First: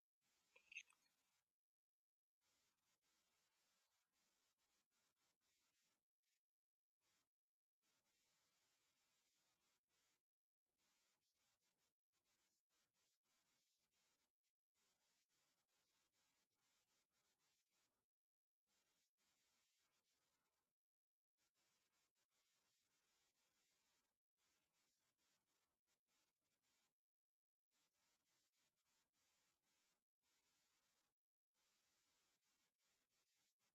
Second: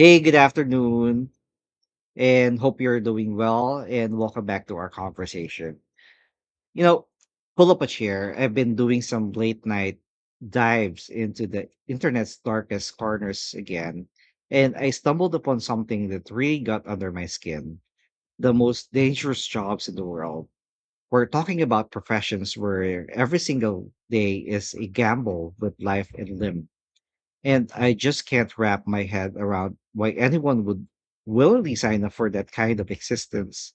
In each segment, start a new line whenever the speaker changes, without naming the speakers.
Hey, good afternoon, and hope you're doing well. And welcome back to our conversation. You know, pull up a chair. I've been doing some late night dives into the internet's darkest corners again, and I stumbled upon something that really got under my skin. The most dangerous jobs in the world. We're talking about professions where every single day is a gamble with life and limb, and I just can't wrap my head around why anyone would willingly sign up for that kind of existence.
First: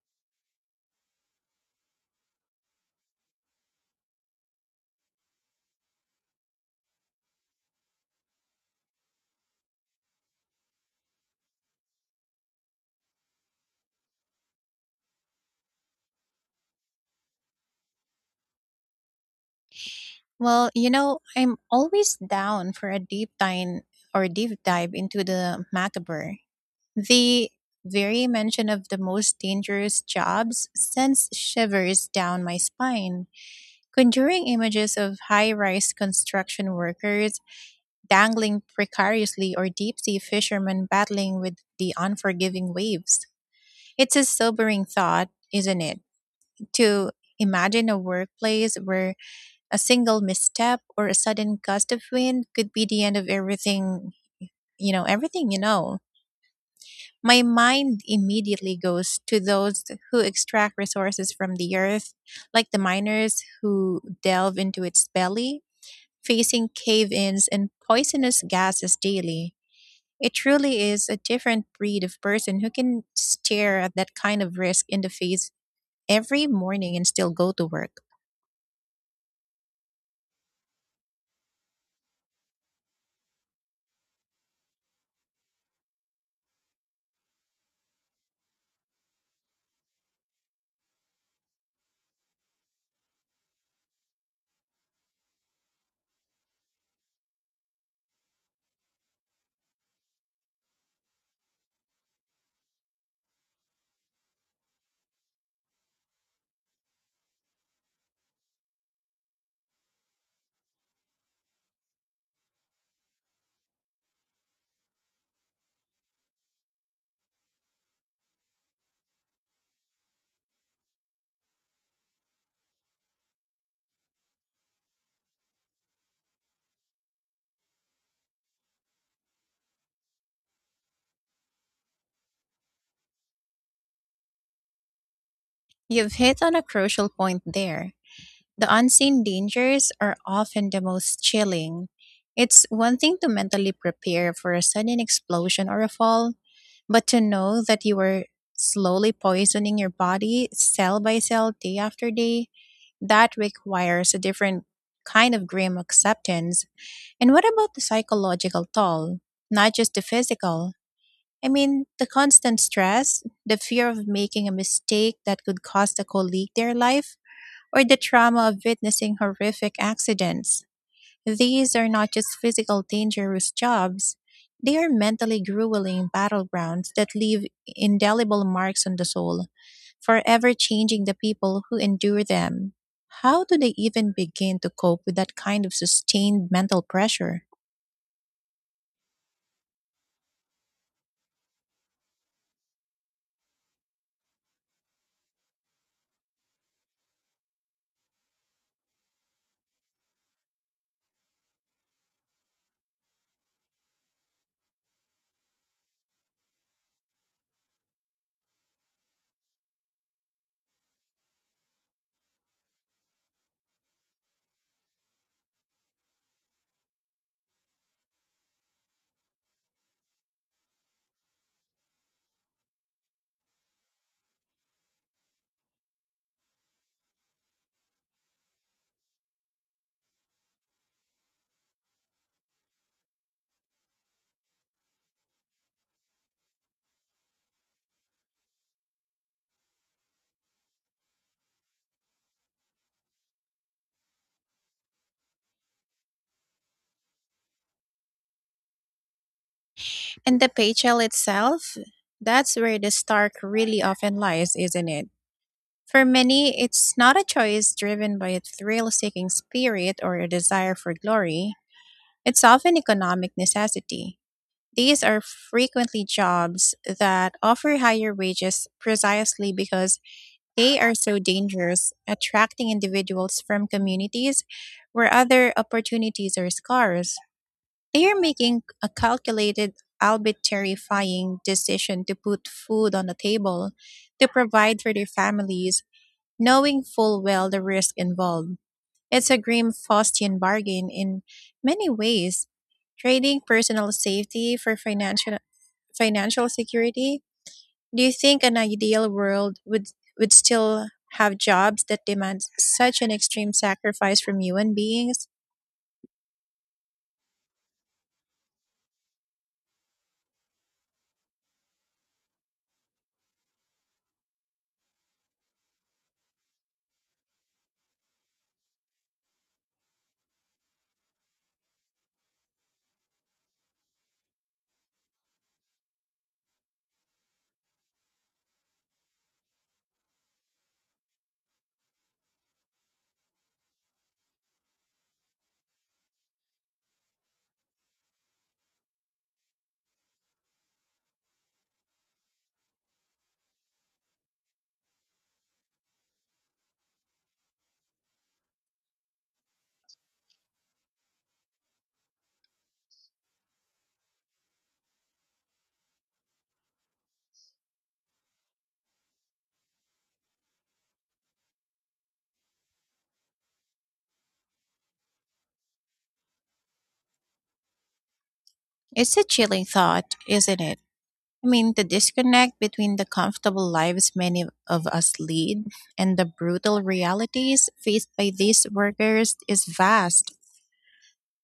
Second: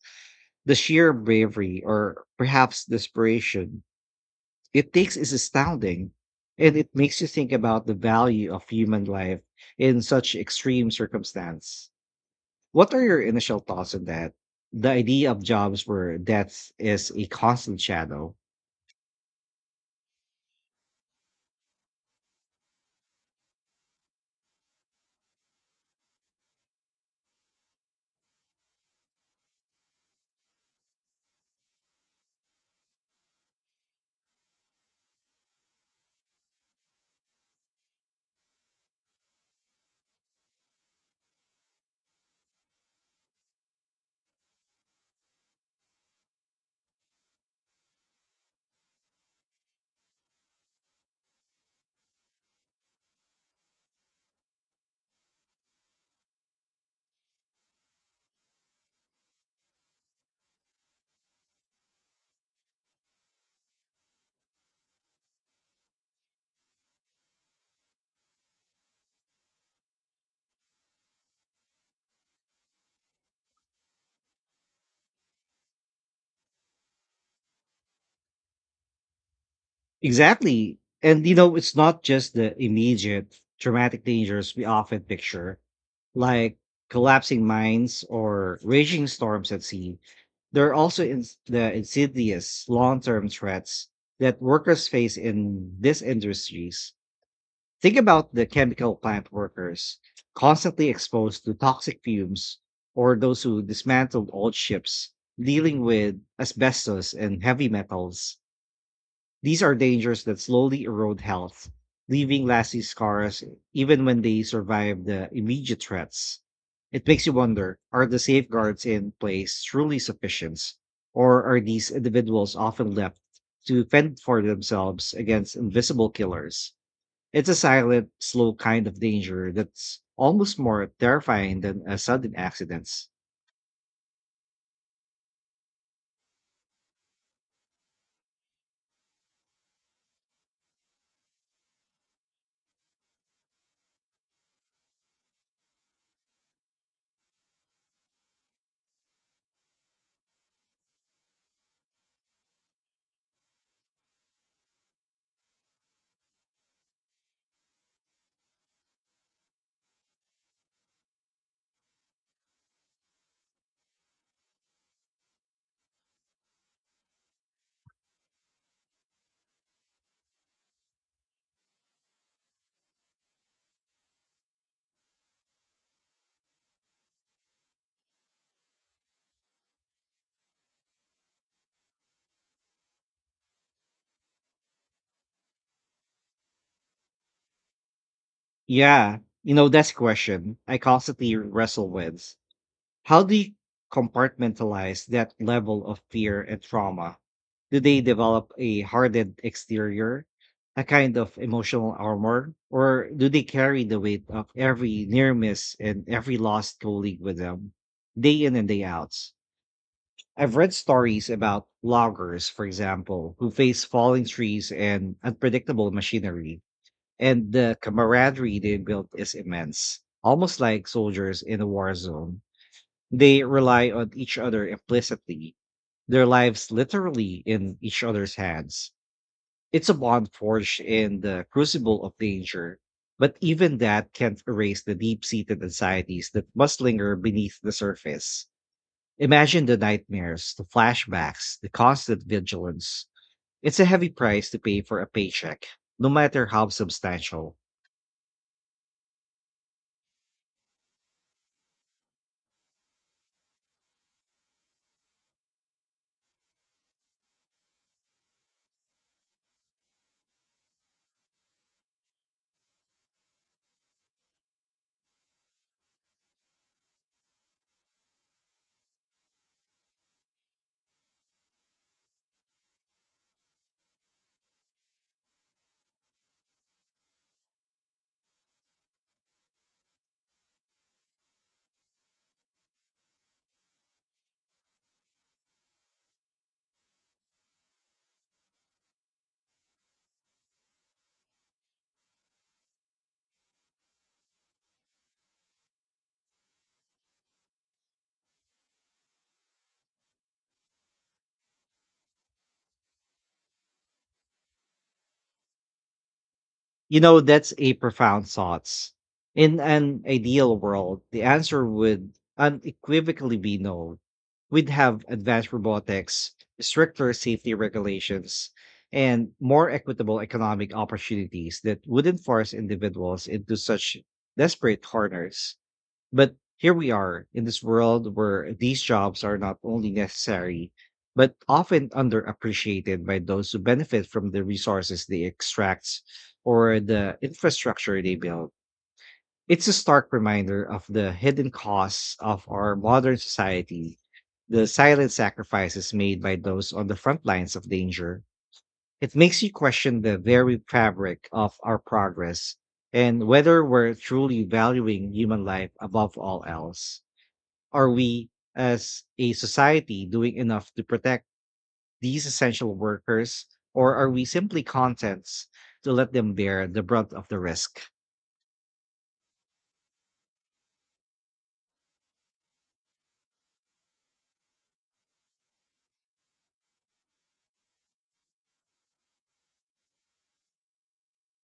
The sheer bravery, or perhaps desperation, it takes is astounding. And it makes you think about the value of human life in such extreme circumstance. What are your initial thoughts on that? The idea of jobs where death is a constant shadow.
Well, you know, I'm always down for a deep dive or deep dive into the macabre. The very mention of the most dangerous jobs sends shivers down my spine. Conjuring images of high rise construction workers dangling precariously or deep sea fishermen battling with the unforgiving waves. It's a sobering thought, isn't it, to imagine a workplace where a single misstep or a sudden gust of wind could be the end of everything, everything you know. My mind immediately goes to those who extract resources from the earth, like the miners who delve into its belly, facing cave ins and poisonous gases daily. It truly is a different breed of person who can stare at that kind of risk in the face every morning and still go to work.
Exactly. And it's not just the immediate traumatic dangers we often picture, like collapsing mines or raging storms at sea. There are also ins the insidious long term threats that workers face in these industries. Think about the chemical plant workers constantly exposed to toxic fumes, or those who dismantled old ships dealing with asbestos and heavy metals. These are dangers that slowly erode health, leaving lasting scars even when they survive the immediate threats. It makes you wonder, are the safeguards in place truly sufficient, or are these individuals often left to fend for themselves against invisible killers? It's a silent, slow kind of danger that's almost more terrifying than a sudden accident.
You've hit on a crucial point there. The unseen dangers are often the most chilling. It's one thing to mentally prepare for a sudden explosion or a fall, but to know that you are slowly poisoning your body cell by cell, day after day, that requires a different kind of grim acceptance. And what about the psychological toll? Not just the physical. I mean, the constant stress, the fear of making a mistake that could cost a colleague their life, or the trauma of witnessing horrific accidents. These are not just physical dangerous jobs, they are mentally grueling battlegrounds that leave indelible marks on the soul, forever changing the people who endure them. How do they even begin to cope with that kind of sustained mental pressure?
Yeah, that's a question I constantly wrestle with. How do you compartmentalize that level of fear and trauma? Do they develop a hardened exterior, a kind of emotional armor, or do they carry the weight of every near miss and every lost colleague with them, day in and day out? I've read stories about loggers, for example, who face falling trees and unpredictable machinery, and the camaraderie they built is immense, almost like soldiers in a war zone. They rely on each other implicitly, their lives literally in each other's hands. It's a bond forged in the crucible of danger, but even that can't erase the deep seated anxieties that must linger beneath the surface. Imagine the nightmares, the flashbacks, the constant vigilance. It's a heavy price to pay for a paycheck, no matter how substantial.
And the paychel itself? That's where the stark really often lies, isn't it? For many, it's not a choice driven by a thrill seeking spirit or a desire for glory, it's often economic necessity. These are frequently jobs that offer higher wages precisely because they are so dangerous, attracting individuals from communities where other opportunities are scarce. They are making a calculated, albeit terrifying, decision to put food on the table, to provide for their families, knowing full well the risk involved. It's a grim Faustian bargain in many ways, trading personal safety for financial security. Do you think an ideal world would still have jobs that demand such an extreme sacrifice from human beings?
That's a profound thought. In an ideal world, the answer would unequivocally be no. We'd have advanced robotics, stricter safety regulations, and more equitable economic opportunities that wouldn't force individuals into such desperate corners. But here we are in this world where these jobs are not only necessary, but often underappreciated by those who benefit from the resources they extract or the infrastructure they build. It's a stark reminder of the hidden costs of our modern society, the silent sacrifices made by those on the front lines of danger. It makes you question the very fabric of our progress and whether we're truly valuing human life above all else. Are we, as a society, doing enough to protect these essential workers, or are we simply contents to let them bear the brunt of the risk?
It's a chilling thought, isn't it? I mean, the disconnect between the comfortable lives many of us lead and the brutal realities faced by these workers is vast.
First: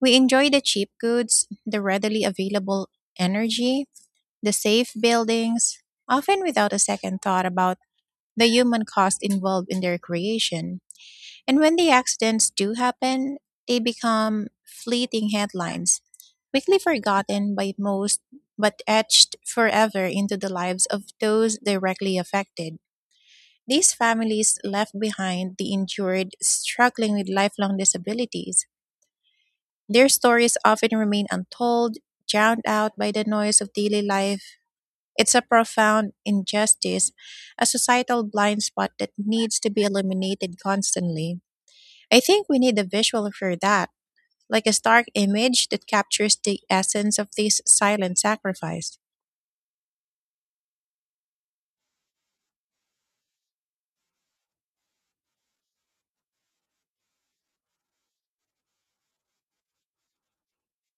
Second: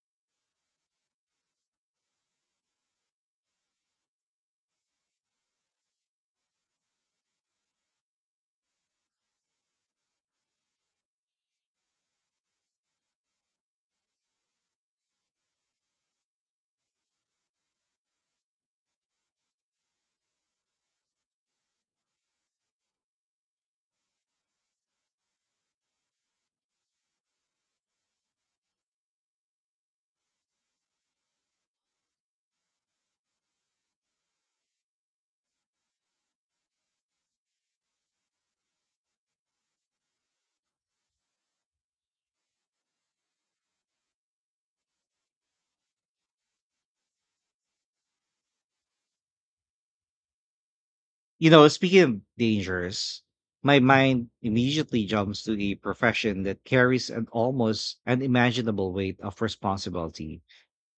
We enjoy the cheap goods, the readily available energy, the safe buildings, often without a second thought about the human cost involved in their creation. And when the accidents do happen, they become fleeting headlines, quickly forgotten by most but etched forever into the lives of those directly affected. These families left behind the injured struggling with lifelong disabilities. Their stories often remain untold, drowned out by the noise of daily life. It's a profound injustice, a societal blind spot that needs to be eliminated constantly. I think we need a visual for that, like a stark image that captures the essence of this silent sacrifice.
Speaking of dangers, my mind immediately jumps to a profession that carries an almost unimaginable weight of responsibility:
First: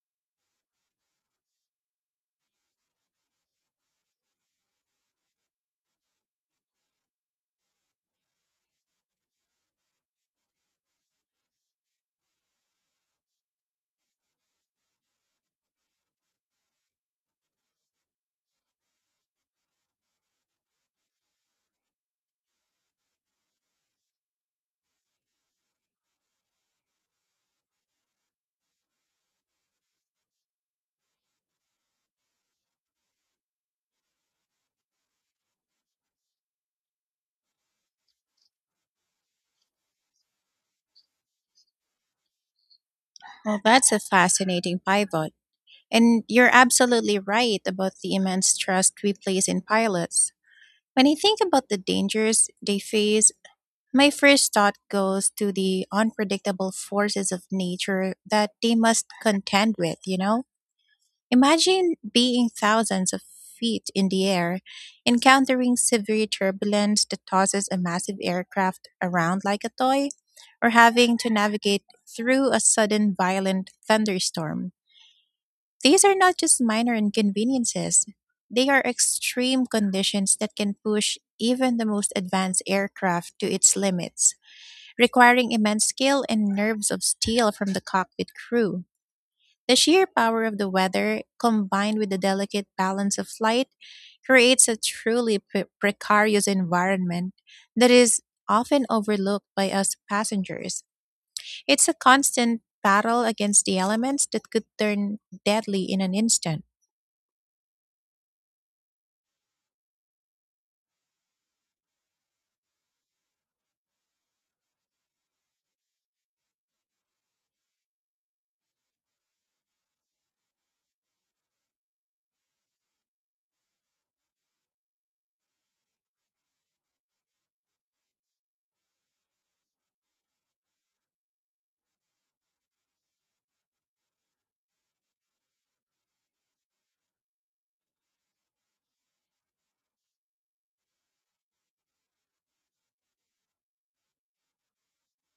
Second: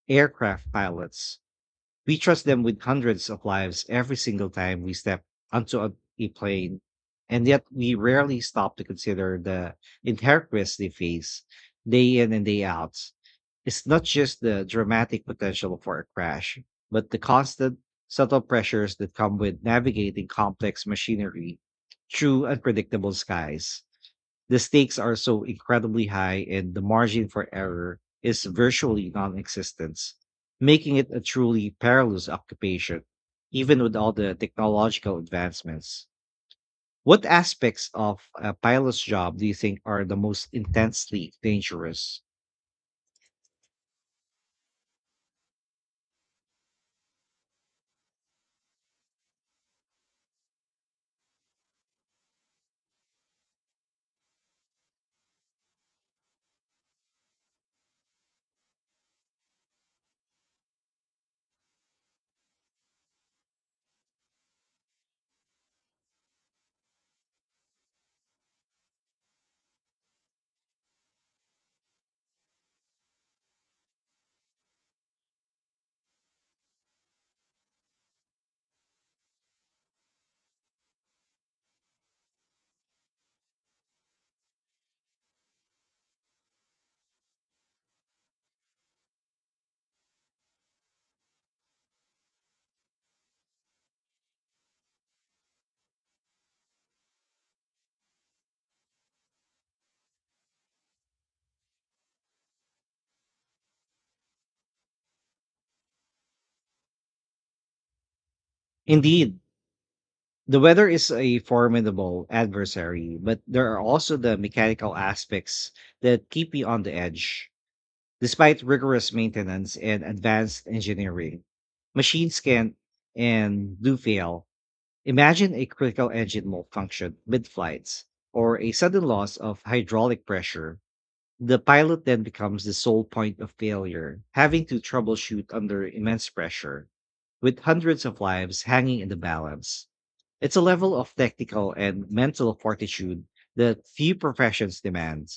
aircraft pilots. We trust them with hundreds of lives every single time we step onto a plane, and yet we rarely stop to consider the inherent risks they face day in and day out. It's not just the dramatic potential for a crash, but the constant, subtle pressures that come with navigating complex machinery through unpredictable skies. The stakes are so incredibly high, and the margin for error is virtually non-existent, making it a truly perilous occupation, even with all the technological advancements. What aspects of a pilot's job do you think are the most intensely dangerous?
Well, that's a fascinating pivot. And you're absolutely right about the immense trust we place in pilots. When I think about the dangers they face, my first thought goes to the unpredictable forces of nature that they must contend with, you know? Imagine being thousands of feet in the air, encountering severe turbulence that tosses a massive aircraft around like a toy, or having to navigate through a sudden violent thunderstorm. These are not just minor inconveniences, they are extreme conditions that can push even the most advanced aircraft to its limits, requiring immense skill and nerves of steel from the cockpit crew. The sheer power of the weather, combined with the delicate balance of flight, creates a truly precarious environment that is often overlooked by us passengers. It's a constant battle against the elements that could turn deadly in an instant.
Indeed, the weather is a formidable adversary, but there are also the mechanical aspects that keep you on the edge. Despite rigorous maintenance and advanced engineering, machines can and do fail. Imagine a critical engine malfunction mid flights, or a sudden loss of hydraulic pressure. The pilot then becomes the sole point of failure, having to troubleshoot under immense pressure, with hundreds of lives hanging in the balance. It's a level of technical and mental fortitude that few professions demand.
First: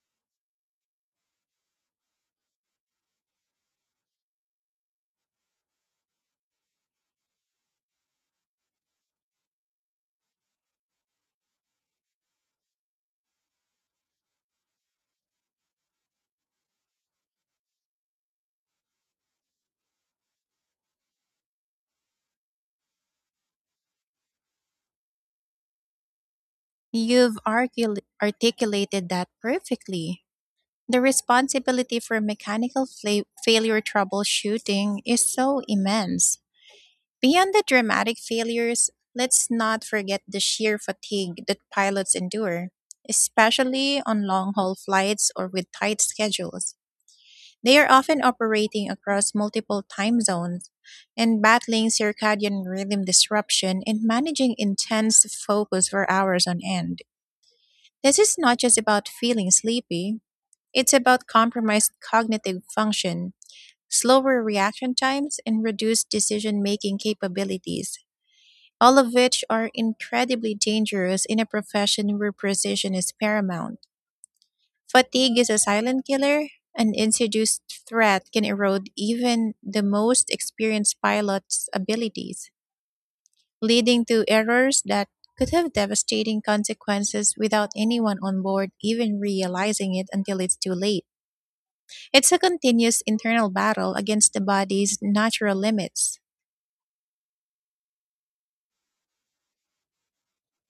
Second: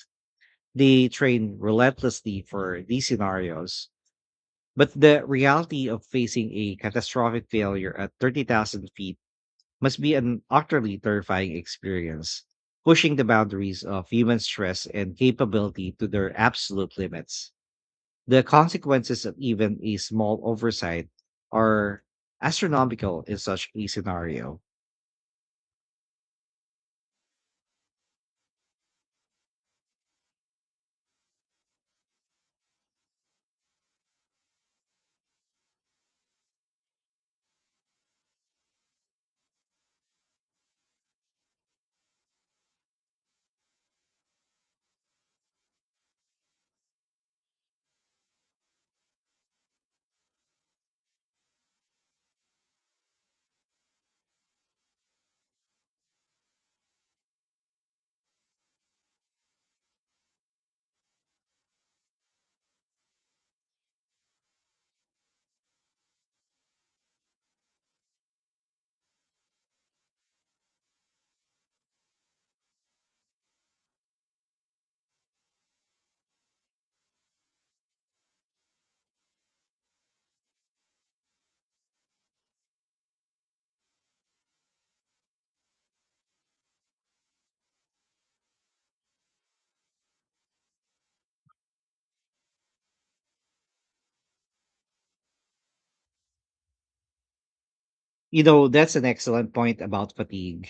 They train relentlessly for these scenarios, but the reality of facing a catastrophic failure at 30,000 feet must be an utterly terrifying experience, pushing the boundaries of human stress and capability to their absolute limits. The consequences of even a small oversight are astronomical in such a scenario.
Articulated that perfectly. The responsibility for mechanical failure troubleshooting is so immense. Beyond the dramatic failures, let's not forget the sheer fatigue that pilots endure, especially on long haul flights or with tight schedules. They are often operating across multiple time zones and battling circadian rhythm disruption and managing intense focus for hours on end. This is not just about feeling sleepy, it's about compromised cognitive function, slower reaction times, and reduced decision making capabilities, all of which are incredibly dangerous in a profession where precision is paramount. Fatigue is a silent killer. An introduced threat can erode even the most experienced pilot's abilities, leading to errors that could have devastating consequences without anyone on board even realizing it until it's too late. It's a continuous internal battle against the body's natural limits.
That's an excellent point about fatigue.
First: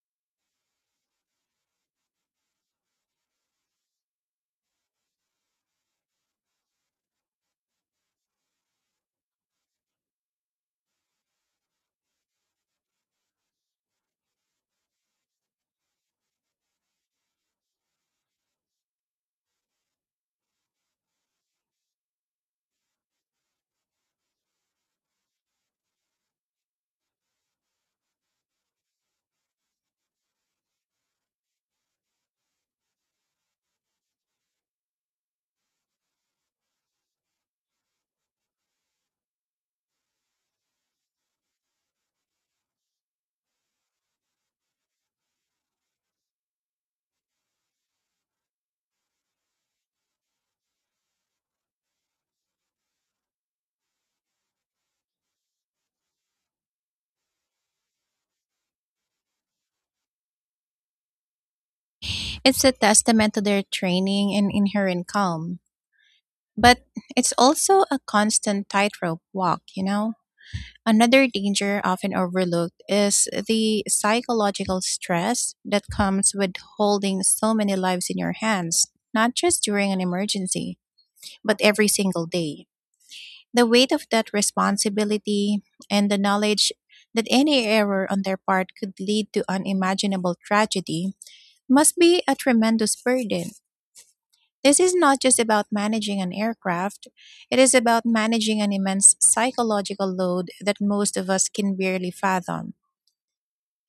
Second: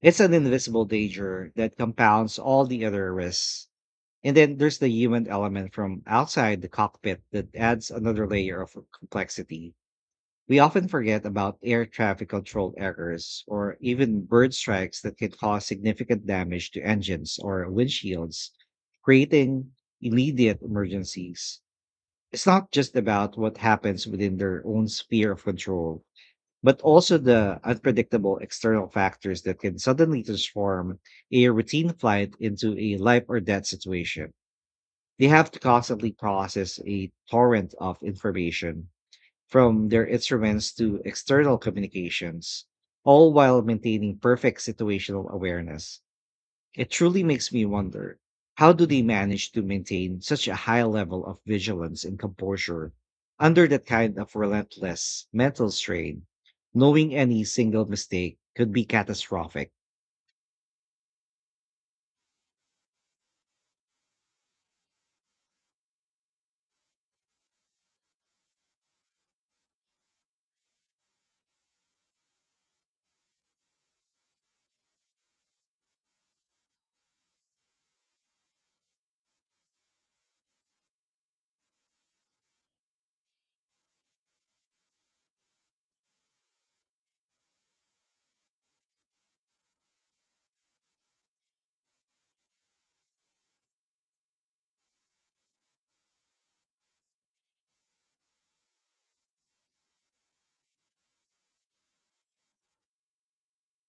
It's an invisible danger that compounds all the other risks. And then there's the human element from outside the cockpit that adds another layer of complexity. We often forget about air traffic control errors or even bird strikes that can cause significant damage to engines or windshields, creating immediate emergencies. It's not just about what happens within their own sphere of control, but also the unpredictable external factors that can suddenly transform a routine flight into a life or death situation. They have to constantly process a torrent of information, from their instruments to external communications, all while maintaining perfect situational awareness. It truly makes me wonder, how do they manage to maintain such a high level of vigilance and composure under that kind of relentless mental strain, knowing any single mistake could be catastrophic?
It's a testament to their training and inherent calm. But it's also a constant tightrope walk, you know? Another danger often overlooked is the psychological stress that comes with holding so many lives in your hands, not just during an emergency, but every single day. The weight of that responsibility and the knowledge that any error on their part could lead to unimaginable tragedy must be a tremendous burden. This is not just about managing an aircraft, it is about managing an immense psychological load that most of us can barely fathom.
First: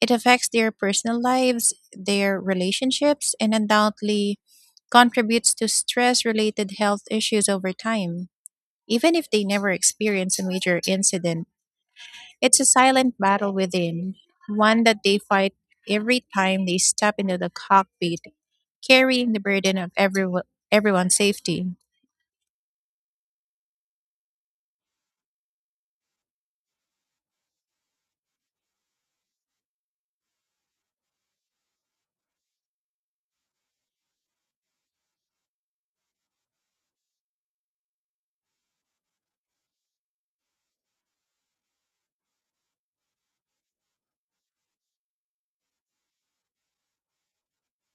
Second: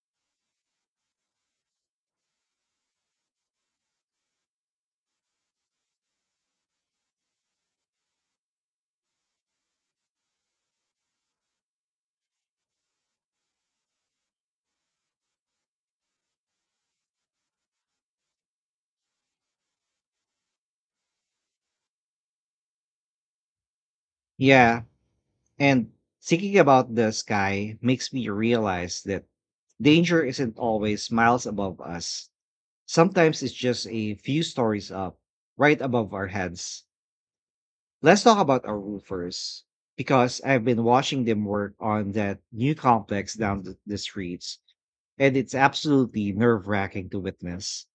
It affects their personal lives, their relationships, and undoubtedly contributes to stress related health issues over time. Even if they never experience a major incident, it's a silent battle within, one that they fight every time they step into the cockpit, carrying the burden of everyone's safety.
Yeah, and thinking about the sky makes me realize that danger isn't always miles above us. Sometimes it's just a few stories up, right above our heads. Let's talk about our roofers, because I've been watching them work on that new complex down the streets, and it's absolutely nerve wracking to witness.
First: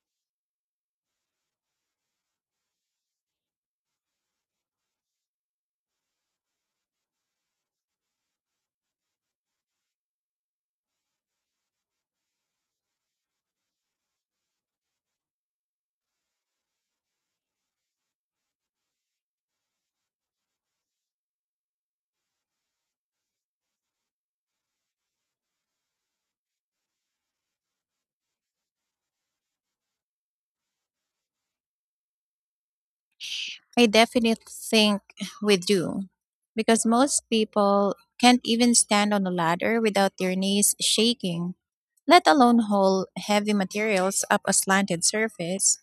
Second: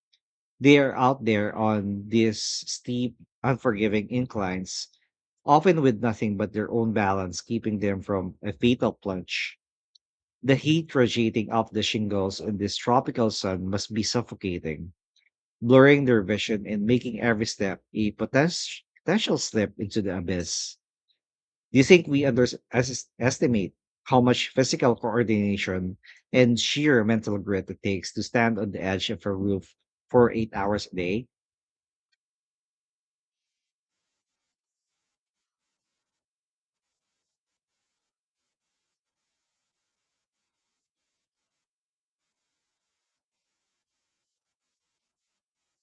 They are out there on these steep, unforgiving inclines, often with nothing but their own balance keeping them from a fatal plunge. The heat radiating off the shingles in this tropical sun must be suffocating, blurring their vision and making every step a potential slip into the abyss. Do you think we underestimate how much physical coordination and sheer mental grit it takes to stand on the edge of a roof for 8 hours a day?
I definitely think we do, because most people can't even stand on a ladder without their knees shaking, let alone haul heavy materials up a slanted surface.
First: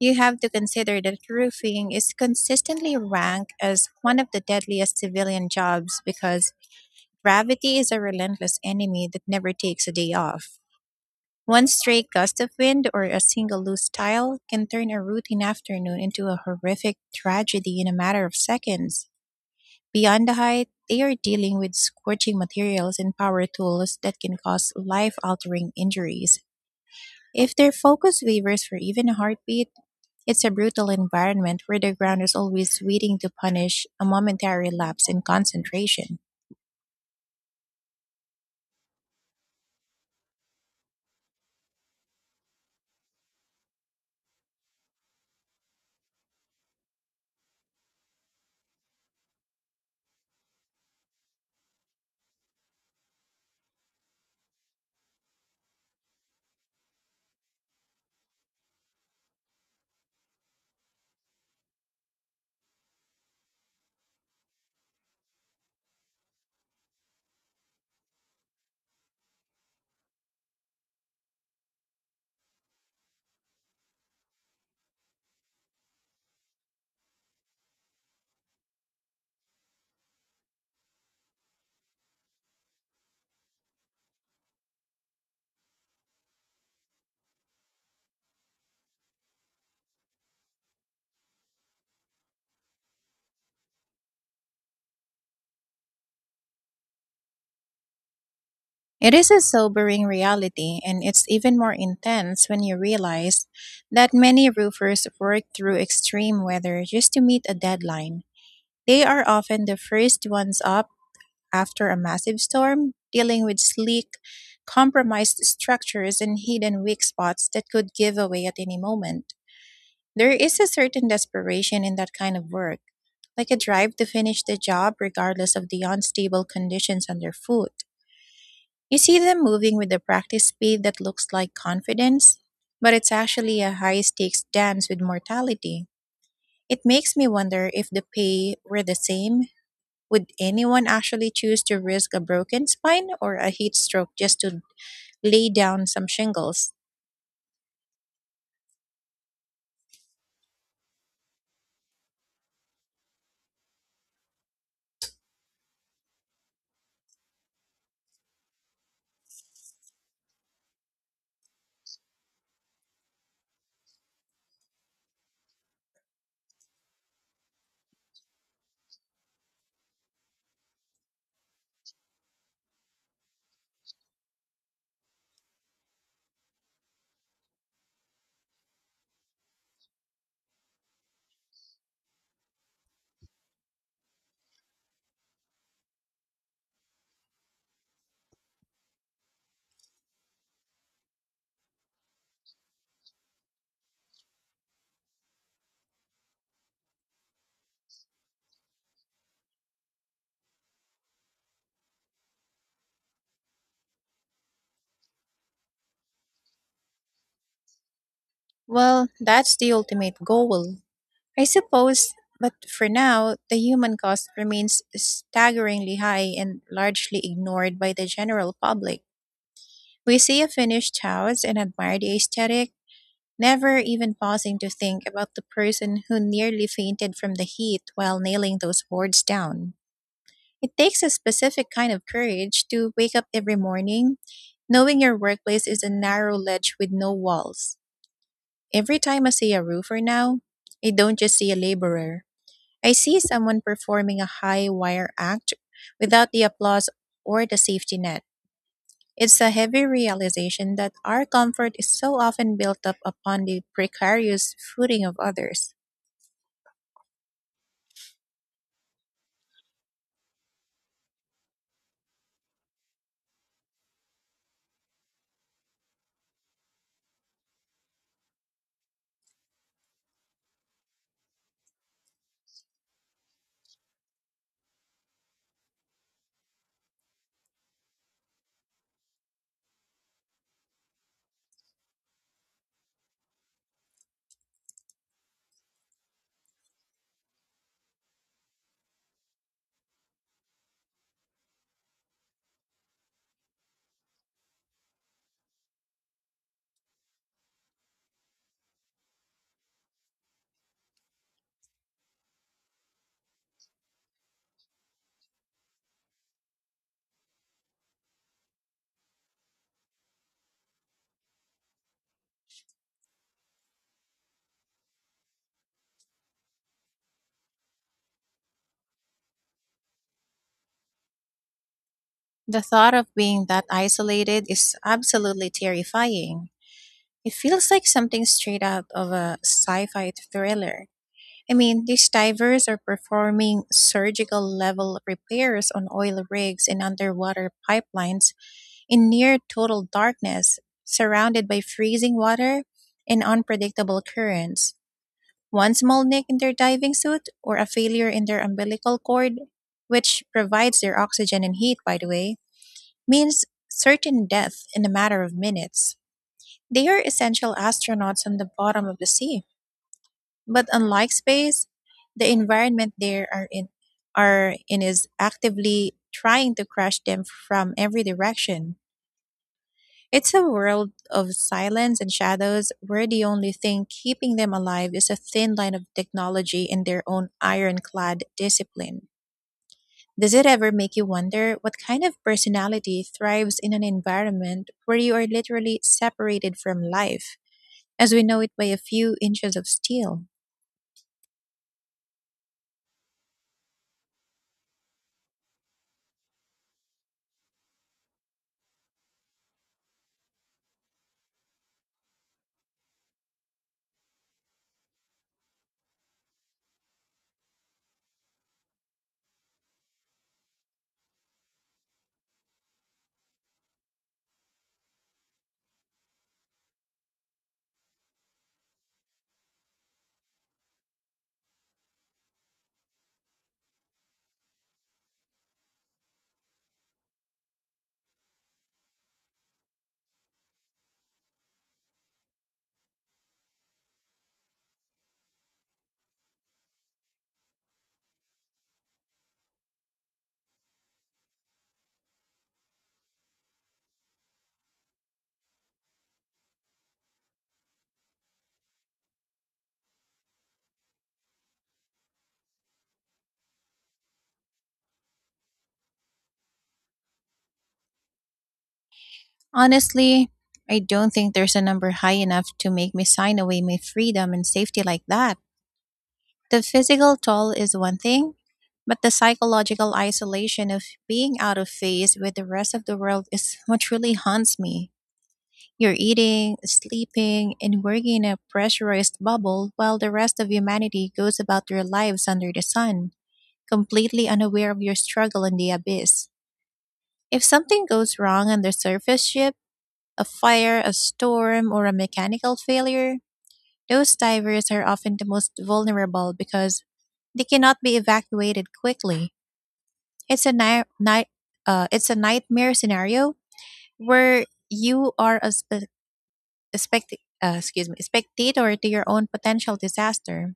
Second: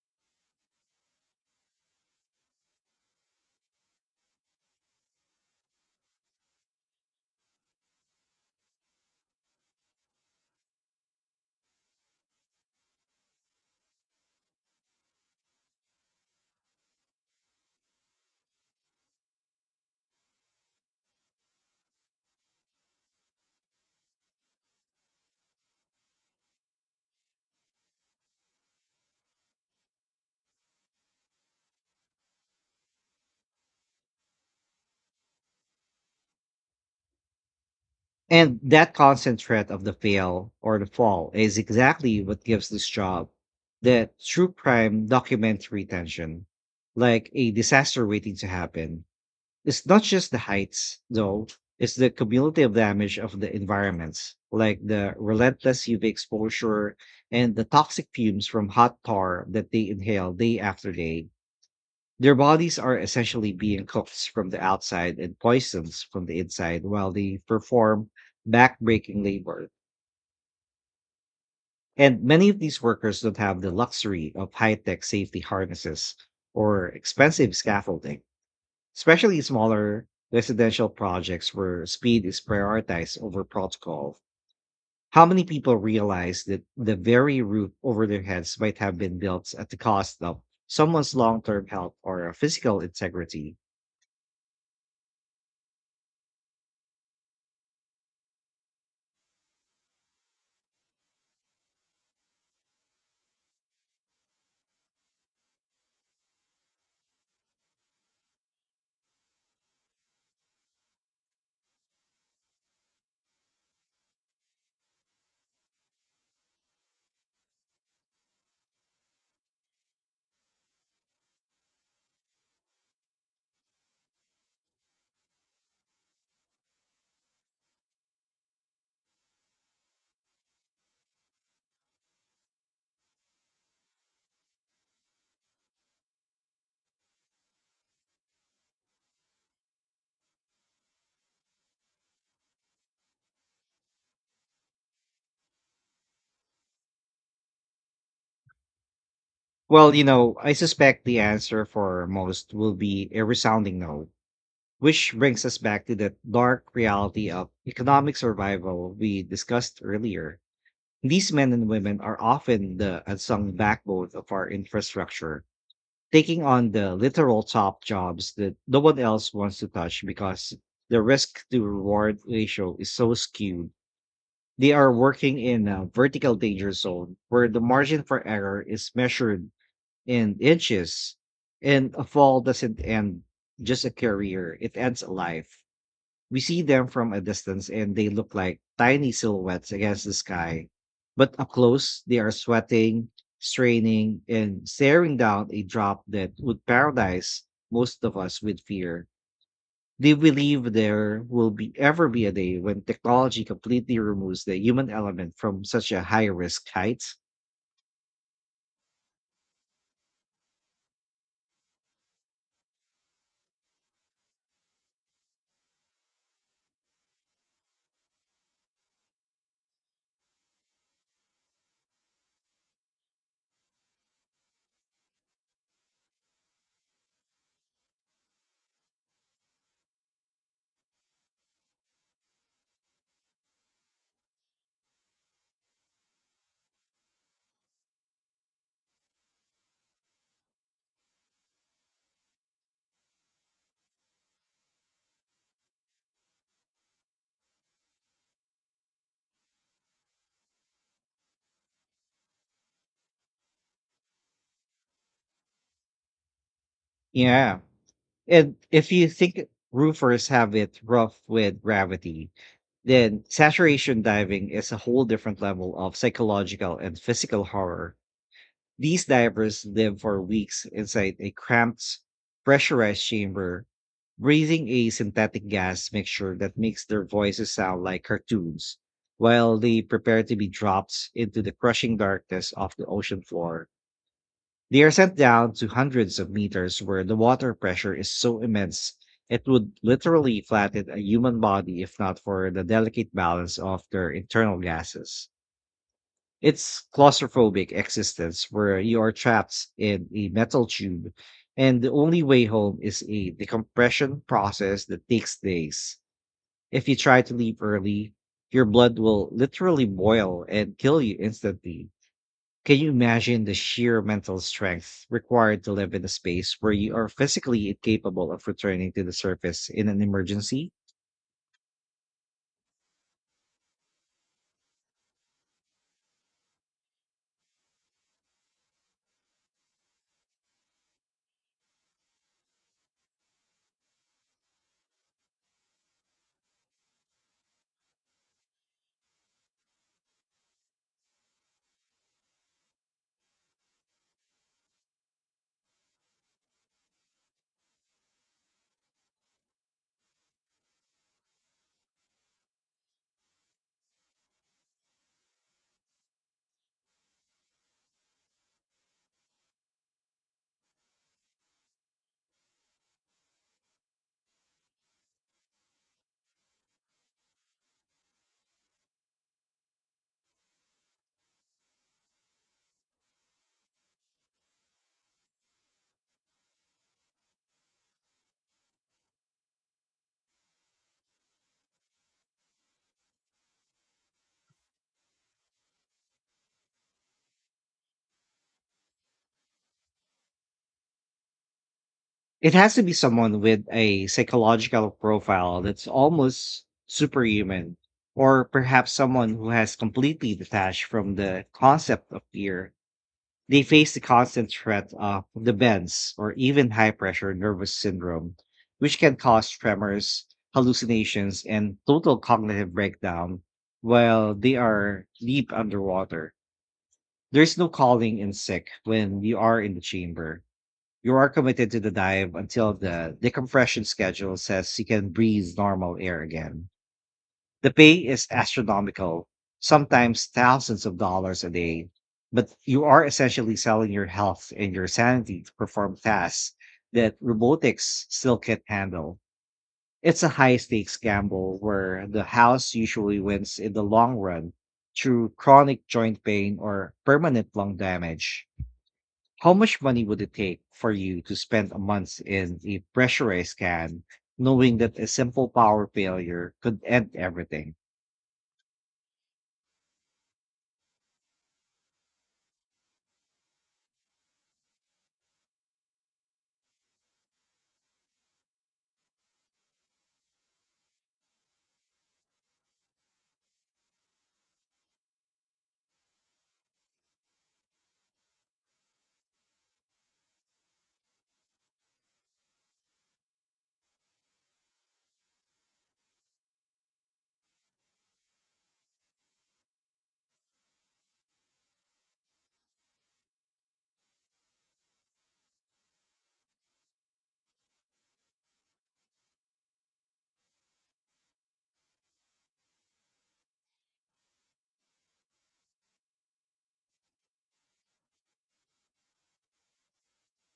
You have to consider that roofing is consistently ranked as one of the deadliest civilian jobs because gravity is a relentless enemy that never takes a day off. One stray gust of wind or a single loose tile can turn a routine afternoon into a horrific tragedy in a matter of seconds. Beyond the height, they are dealing with scorching materials and power tools that can cause life altering injuries. If their focus wavers for even a heartbeat, it's a brutal environment where the ground is always waiting to punish a momentary lapse in concentration.
And that constant threat of the fail or the fall is exactly what gives this job the true crime documentary tension, like a disaster waiting to happen. It's not just the heights, though; it's the cumulative damage of the environments, like the relentless UV exposure and the toxic fumes from hot tar that they inhale day after day. Their bodies are essentially being cooked from the outside and poisoned from the inside while they perform backbreaking labor. And many of these workers don't have the luxury of high tech safety harnesses or expensive scaffolding, especially in smaller residential projects where speed is prioritized over protocol. How many people realize that the very roof over their heads might have been built at the cost of someone's long term health or physical integrity?
It is a sobering reality, and it's even more intense when you realize that many roofers work through extreme weather just to meet a deadline. They are often the first ones up after a massive storm, dealing with sleek, compromised structures and hidden weak spots that could give away at any moment. There is a certain desperation in that kind of work, like a drive to finish the job regardless of the unstable conditions underfoot. You see them moving with a practice speed that looks like confidence, but it's actually a high stakes dance with mortality. It makes me wonder if the pay were the same, would anyone actually choose to risk a broken spine or a heat stroke just to lay down some shingles?
Well, I suspect the answer for most will be a resounding no, which brings us back to the dark reality of economic survival we discussed earlier. These men and women are often the unsung backbone of our infrastructure, taking on the literal top jobs that no one else wants to touch because the risk to reward ratio is so skewed. They are working in a vertical danger zone where the margin for error is measured and inches. And a fall doesn't end just a career, it ends a life. We see them from a distance, and they look like tiny silhouettes against the sky. But up close, they are sweating, straining, and staring down a drop that would paralyze most of us with fear. They believe there will be ever be a day when technology completely removes the human element from such a high risk height.
Well, that's the ultimate goal, I suppose, but for now, the human cost remains staggeringly high and largely ignored by the general public. We see a finished house and admire the aesthetic, never even pausing to think about the person who nearly fainted from the heat while nailing those boards down. It takes a specific kind of courage to wake up every morning knowing your workplace is a narrow ledge with no walls. Every time I see a roofer now, I don't just see a laborer. I see someone performing a high wire act without the applause or the safety net. It's a heavy realization that our comfort is so often built up upon the precarious footing of others.
Yeah, and if you think roofers have it rough with gravity, then saturation diving is a whole different level of psychological and physical horror. These divers live for weeks inside a cramped, pressurized chamber, breathing a synthetic gas mixture that makes their voices sound like cartoons, while they prepare to be dropped into the crushing darkness of the ocean floor. They are sent down to hundreds of meters where the water pressure is so immense it would literally flatten a human body if not for the delicate balance of their internal gases. It's claustrophobic existence where you are trapped in a metal tube, and the only way home is a decompression process that takes days. If you try to leave early, your blood will literally boil and kill you instantly. Can you imagine the sheer mental strength required to live in a space where you are physically incapable of returning to the surface in an emergency?
The thought of being that isolated is absolutely terrifying. It feels like something straight out of a sci fi thriller. I mean, these divers are performing surgical level repairs on oil rigs and underwater pipelines in near total darkness, surrounded by freezing water and unpredictable currents. One small nick in their diving suit or a failure in their umbilical cord, which provides their oxygen and heat, by the way, means certain death in a matter of minutes. They are essential astronauts on the bottom of the sea. But unlike space, the environment are in is actively trying to crush them from every direction. It's a world of silence and shadows where the only thing keeping them alive is a thin line of technology and their own ironclad discipline. Does it ever make you wonder what kind of personality thrives in an environment where you are literally separated from life, as we know it, by a few inches of steel?
It has to be someone with a psychological profile that's almost superhuman, or perhaps someone who has completely detached from the concept of fear. They face the constant threat of the bends or even high pressure nervous syndrome, which can cause tremors, hallucinations, and total cognitive breakdown while they are deep underwater. There is no calling in sick when you are in the chamber. You are committed to the dive until the decompression schedule says you can breathe normal air again. The pay is astronomical, sometimes thousands of dollars a day, but you are essentially selling your health and your sanity to perform tasks that robotics still can't handle. It's a high stakes gamble where the house usually wins in the long run through chronic joint pain or permanent lung damage. How much money would it take for you to spend a month in a pressurized can, knowing that a simple power failure could end everything?
Honestly, I don't think there's a number high enough to make me sign away my freedom and safety like that. The physical toll is one thing, but the psychological isolation of being out of phase with the rest of the world is what truly haunts me. You're eating, sleeping, and working in a pressurized bubble while the rest of humanity goes about their lives under the sun, completely unaware of your struggle in the abyss. If something goes wrong on the surface ship, a fire, a storm, or a mechanical failure, those divers are often the most vulnerable because they cannot be evacuated quickly. It's a night, night it's a nightmare scenario where you are a, spe- a spect- excuse me, spectator to your own potential disaster,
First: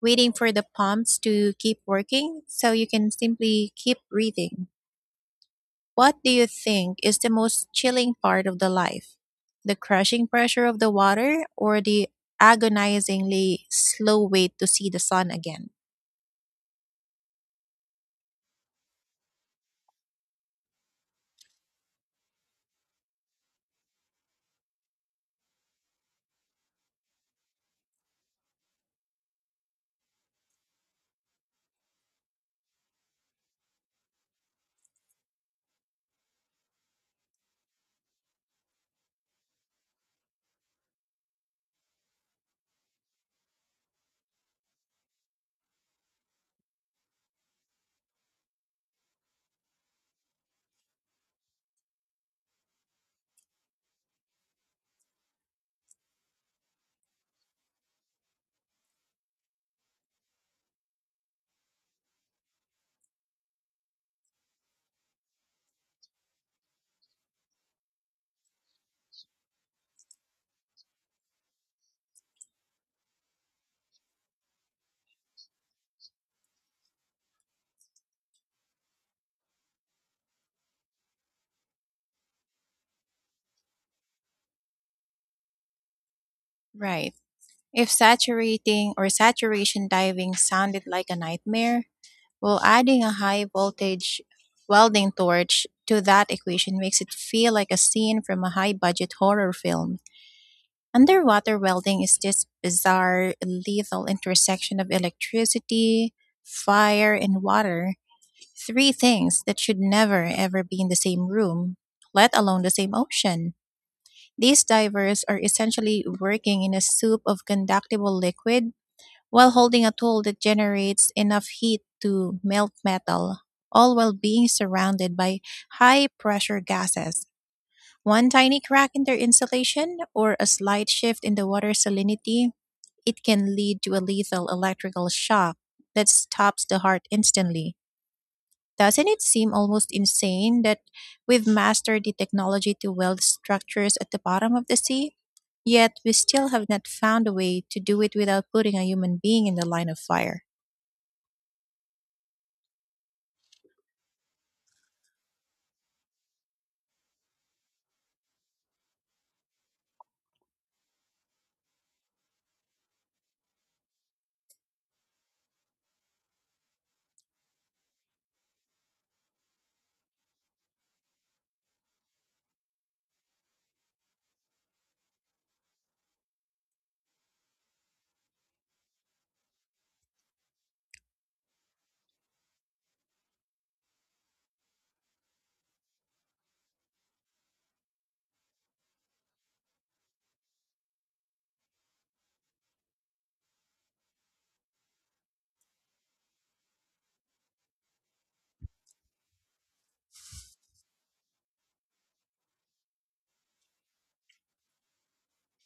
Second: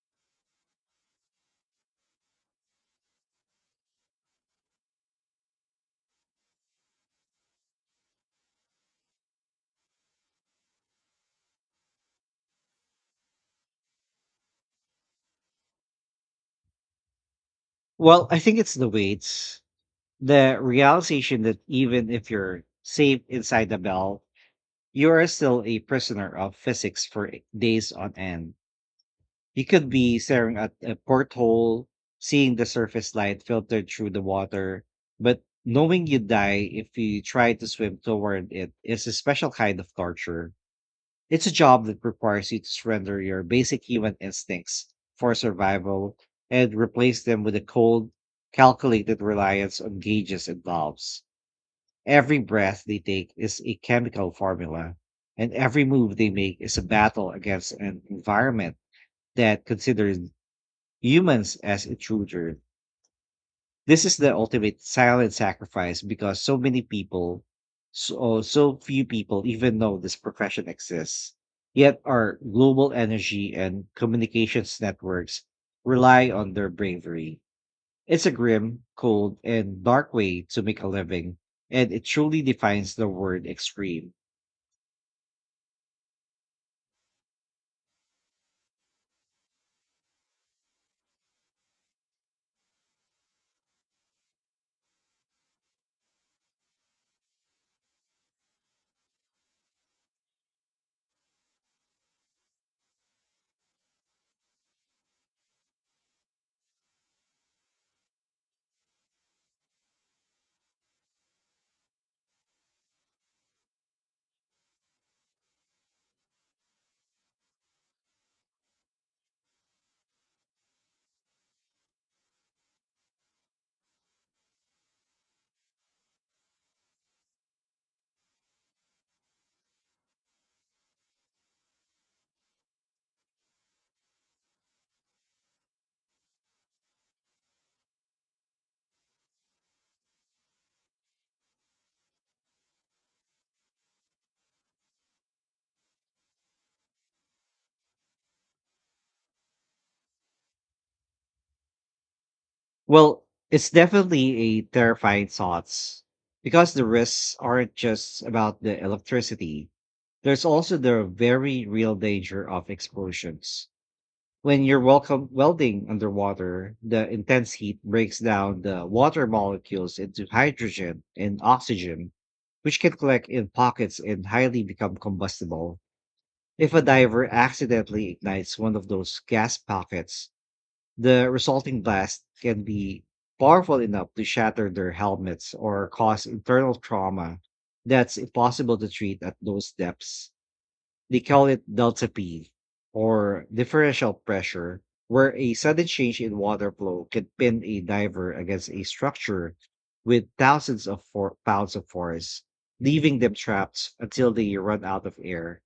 waiting for the pumps to keep working so you can simply keep breathing. What do you think is the most chilling part of the life? The crushing pressure of the water or the agonizingly slow wait to see the sun again?
Well, I think it's the weights. The realization that even if you're safe inside the bell, you are still a prisoner of physics for days on end. You could be staring at a porthole, seeing the surface light filtered through the water, but knowing you die if you try to swim toward it is a special kind of torture. It's a job that requires you to surrender your basic human instincts for survival, and replace them with a cold, calculated reliance on gauges and valves. Every breath they take is a chemical formula, and every move they make is a battle against an environment that considers humans as intruders. This is the ultimate silent sacrifice because so many people, so few people even know this profession exists. Yet our global energy and communications networks rely on their bravery. It's a grim, cold, and dark way to make a living, and it truly defines the word extreme.
Right. If saturating or saturation diving sounded like a nightmare, well, adding a high voltage welding torch to that equation makes it feel like a scene from a high budget horror film. Underwater welding is this bizarre, lethal intersection of electricity, fire, and water. Three things that should never ever be in the same room, let alone the same ocean. These divers are essentially working in a soup of conductible liquid while holding a tool that generates enough heat to melt metal, all while being surrounded by high pressure gases. One tiny crack in their insulation or a slight shift in the water salinity, it can lead to a lethal electrical shock that stops the heart instantly. Doesn't it seem almost insane that we've mastered the technology to weld structures at the bottom of the sea? Yet we still have not found a way to do it without putting a human being in the line of fire.
Well, it's definitely a terrifying thoughts, because the risks aren't just about the electricity. There's also the very real danger of explosions. When you're welcome welding underwater, the intense heat breaks down the water molecules into hydrogen and oxygen, which can collect in pockets and highly become combustible. If a diver accidentally ignites one of those gas pockets, the resulting blast can be powerful enough to shatter their helmets or cause internal trauma that's impossible to treat at those depths. They call it delta P, or differential pressure, where a sudden change in water flow can pin a diver against a structure with thousands of pounds of force, leaving them trapped until they run out of air.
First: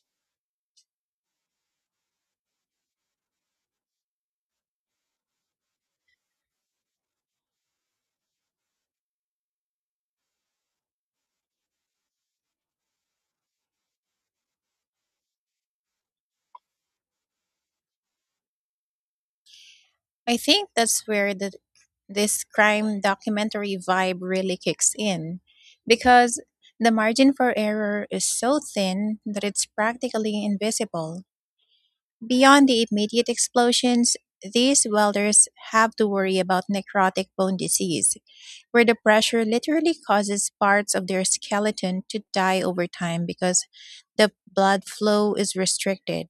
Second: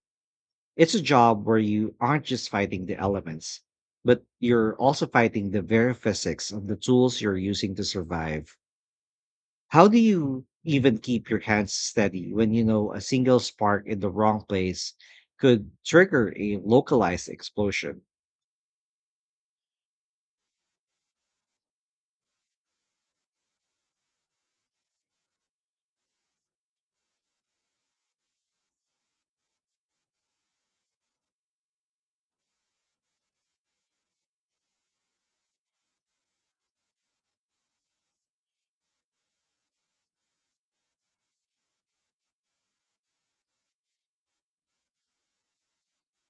It's a job where you aren't just fighting the elements, but you're also fighting the very physics of the tools you're using to survive. How do you even keep your hands steady when you know a single spark in the wrong place could trigger a localized explosion?
I think that's where this crime documentary vibe really kicks in because the margin for error is so thin that it's practically invisible. Beyond the immediate explosions, these welders have to worry about necrotic bone disease, where the pressure literally causes parts of their skeleton to die over time because the blood flow is restricted.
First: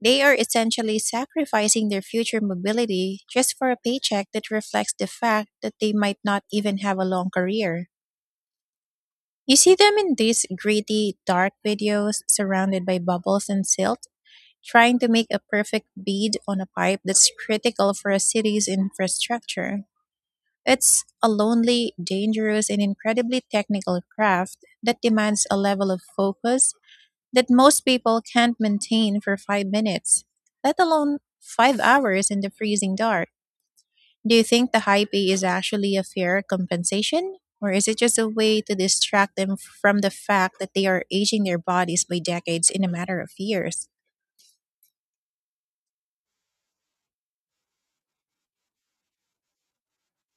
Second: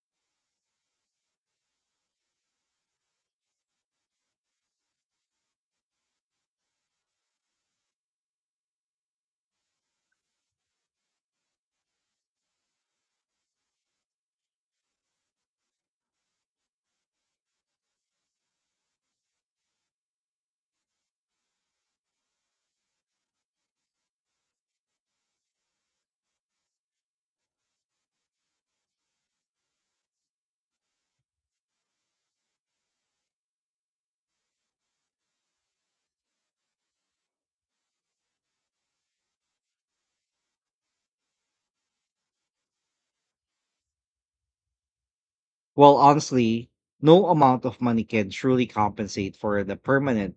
They are essentially sacrificing their future mobility just for a paycheck that reflects the fact that they might not even have a long career. You see them in these gritty, dark videos surrounded by bubbles and silt, trying to make a perfect bead on a pipe that's critical for a city's infrastructure. It's a lonely, dangerous, and incredibly technical craft that demands a level of focus that most people can't maintain for 5 minutes, let alone 5 hours in the freezing dark. Do you think the high pay is actually a fair compensation? Or is it just a way to distract them from the fact that they are aging their bodies by decades in a matter of years?
Well, honestly, no amount of money can truly compensate for the permanent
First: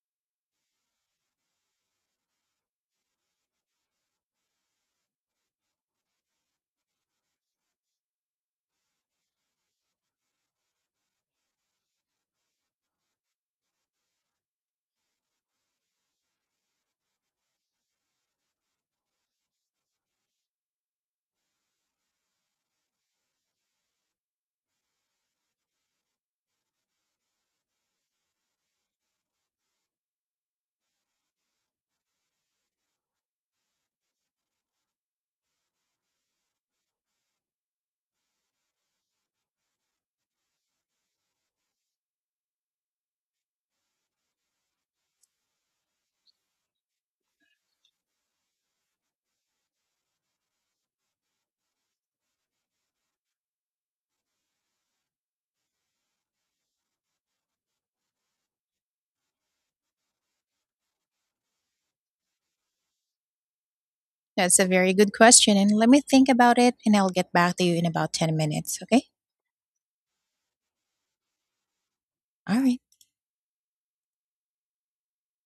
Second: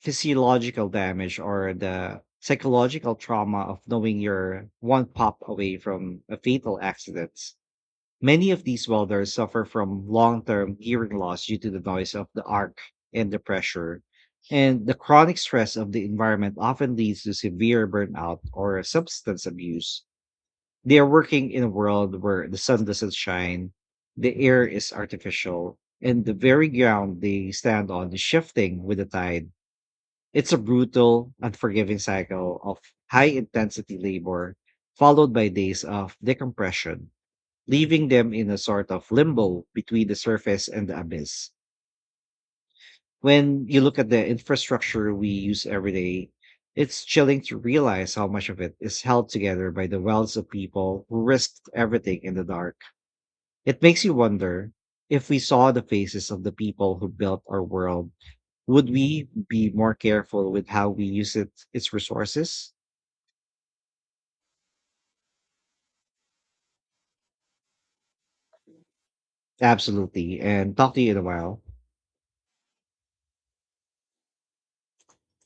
physiological damage or the psychological trauma of knowing you're one pop away from a fatal accident. Many of these welders suffer from long term hearing loss due to the noise of the arc and the pressure. And the chronic stress of the environment often leads to severe burnout or substance abuse. They are working in a world where the sun doesn't shine, the air is artificial, and the very ground they stand on is shifting with the tide. It's a brutal, unforgiving cycle of high intensity labor, followed by days of decompression, leaving them in a sort of limbo between the surface and the abyss. When you look at the infrastructure we use every day, it's chilling to realize how much of it is held together by the wealth of people who risked everything in the dark. It makes you wonder, if we saw the faces of the people who built our world, would we be more careful with how we use it, its resources?
That's a very good question. And let me think about it and I'll get back to you in about 10 minutes, okay?
Absolutely. And talk to you in a while.
All right.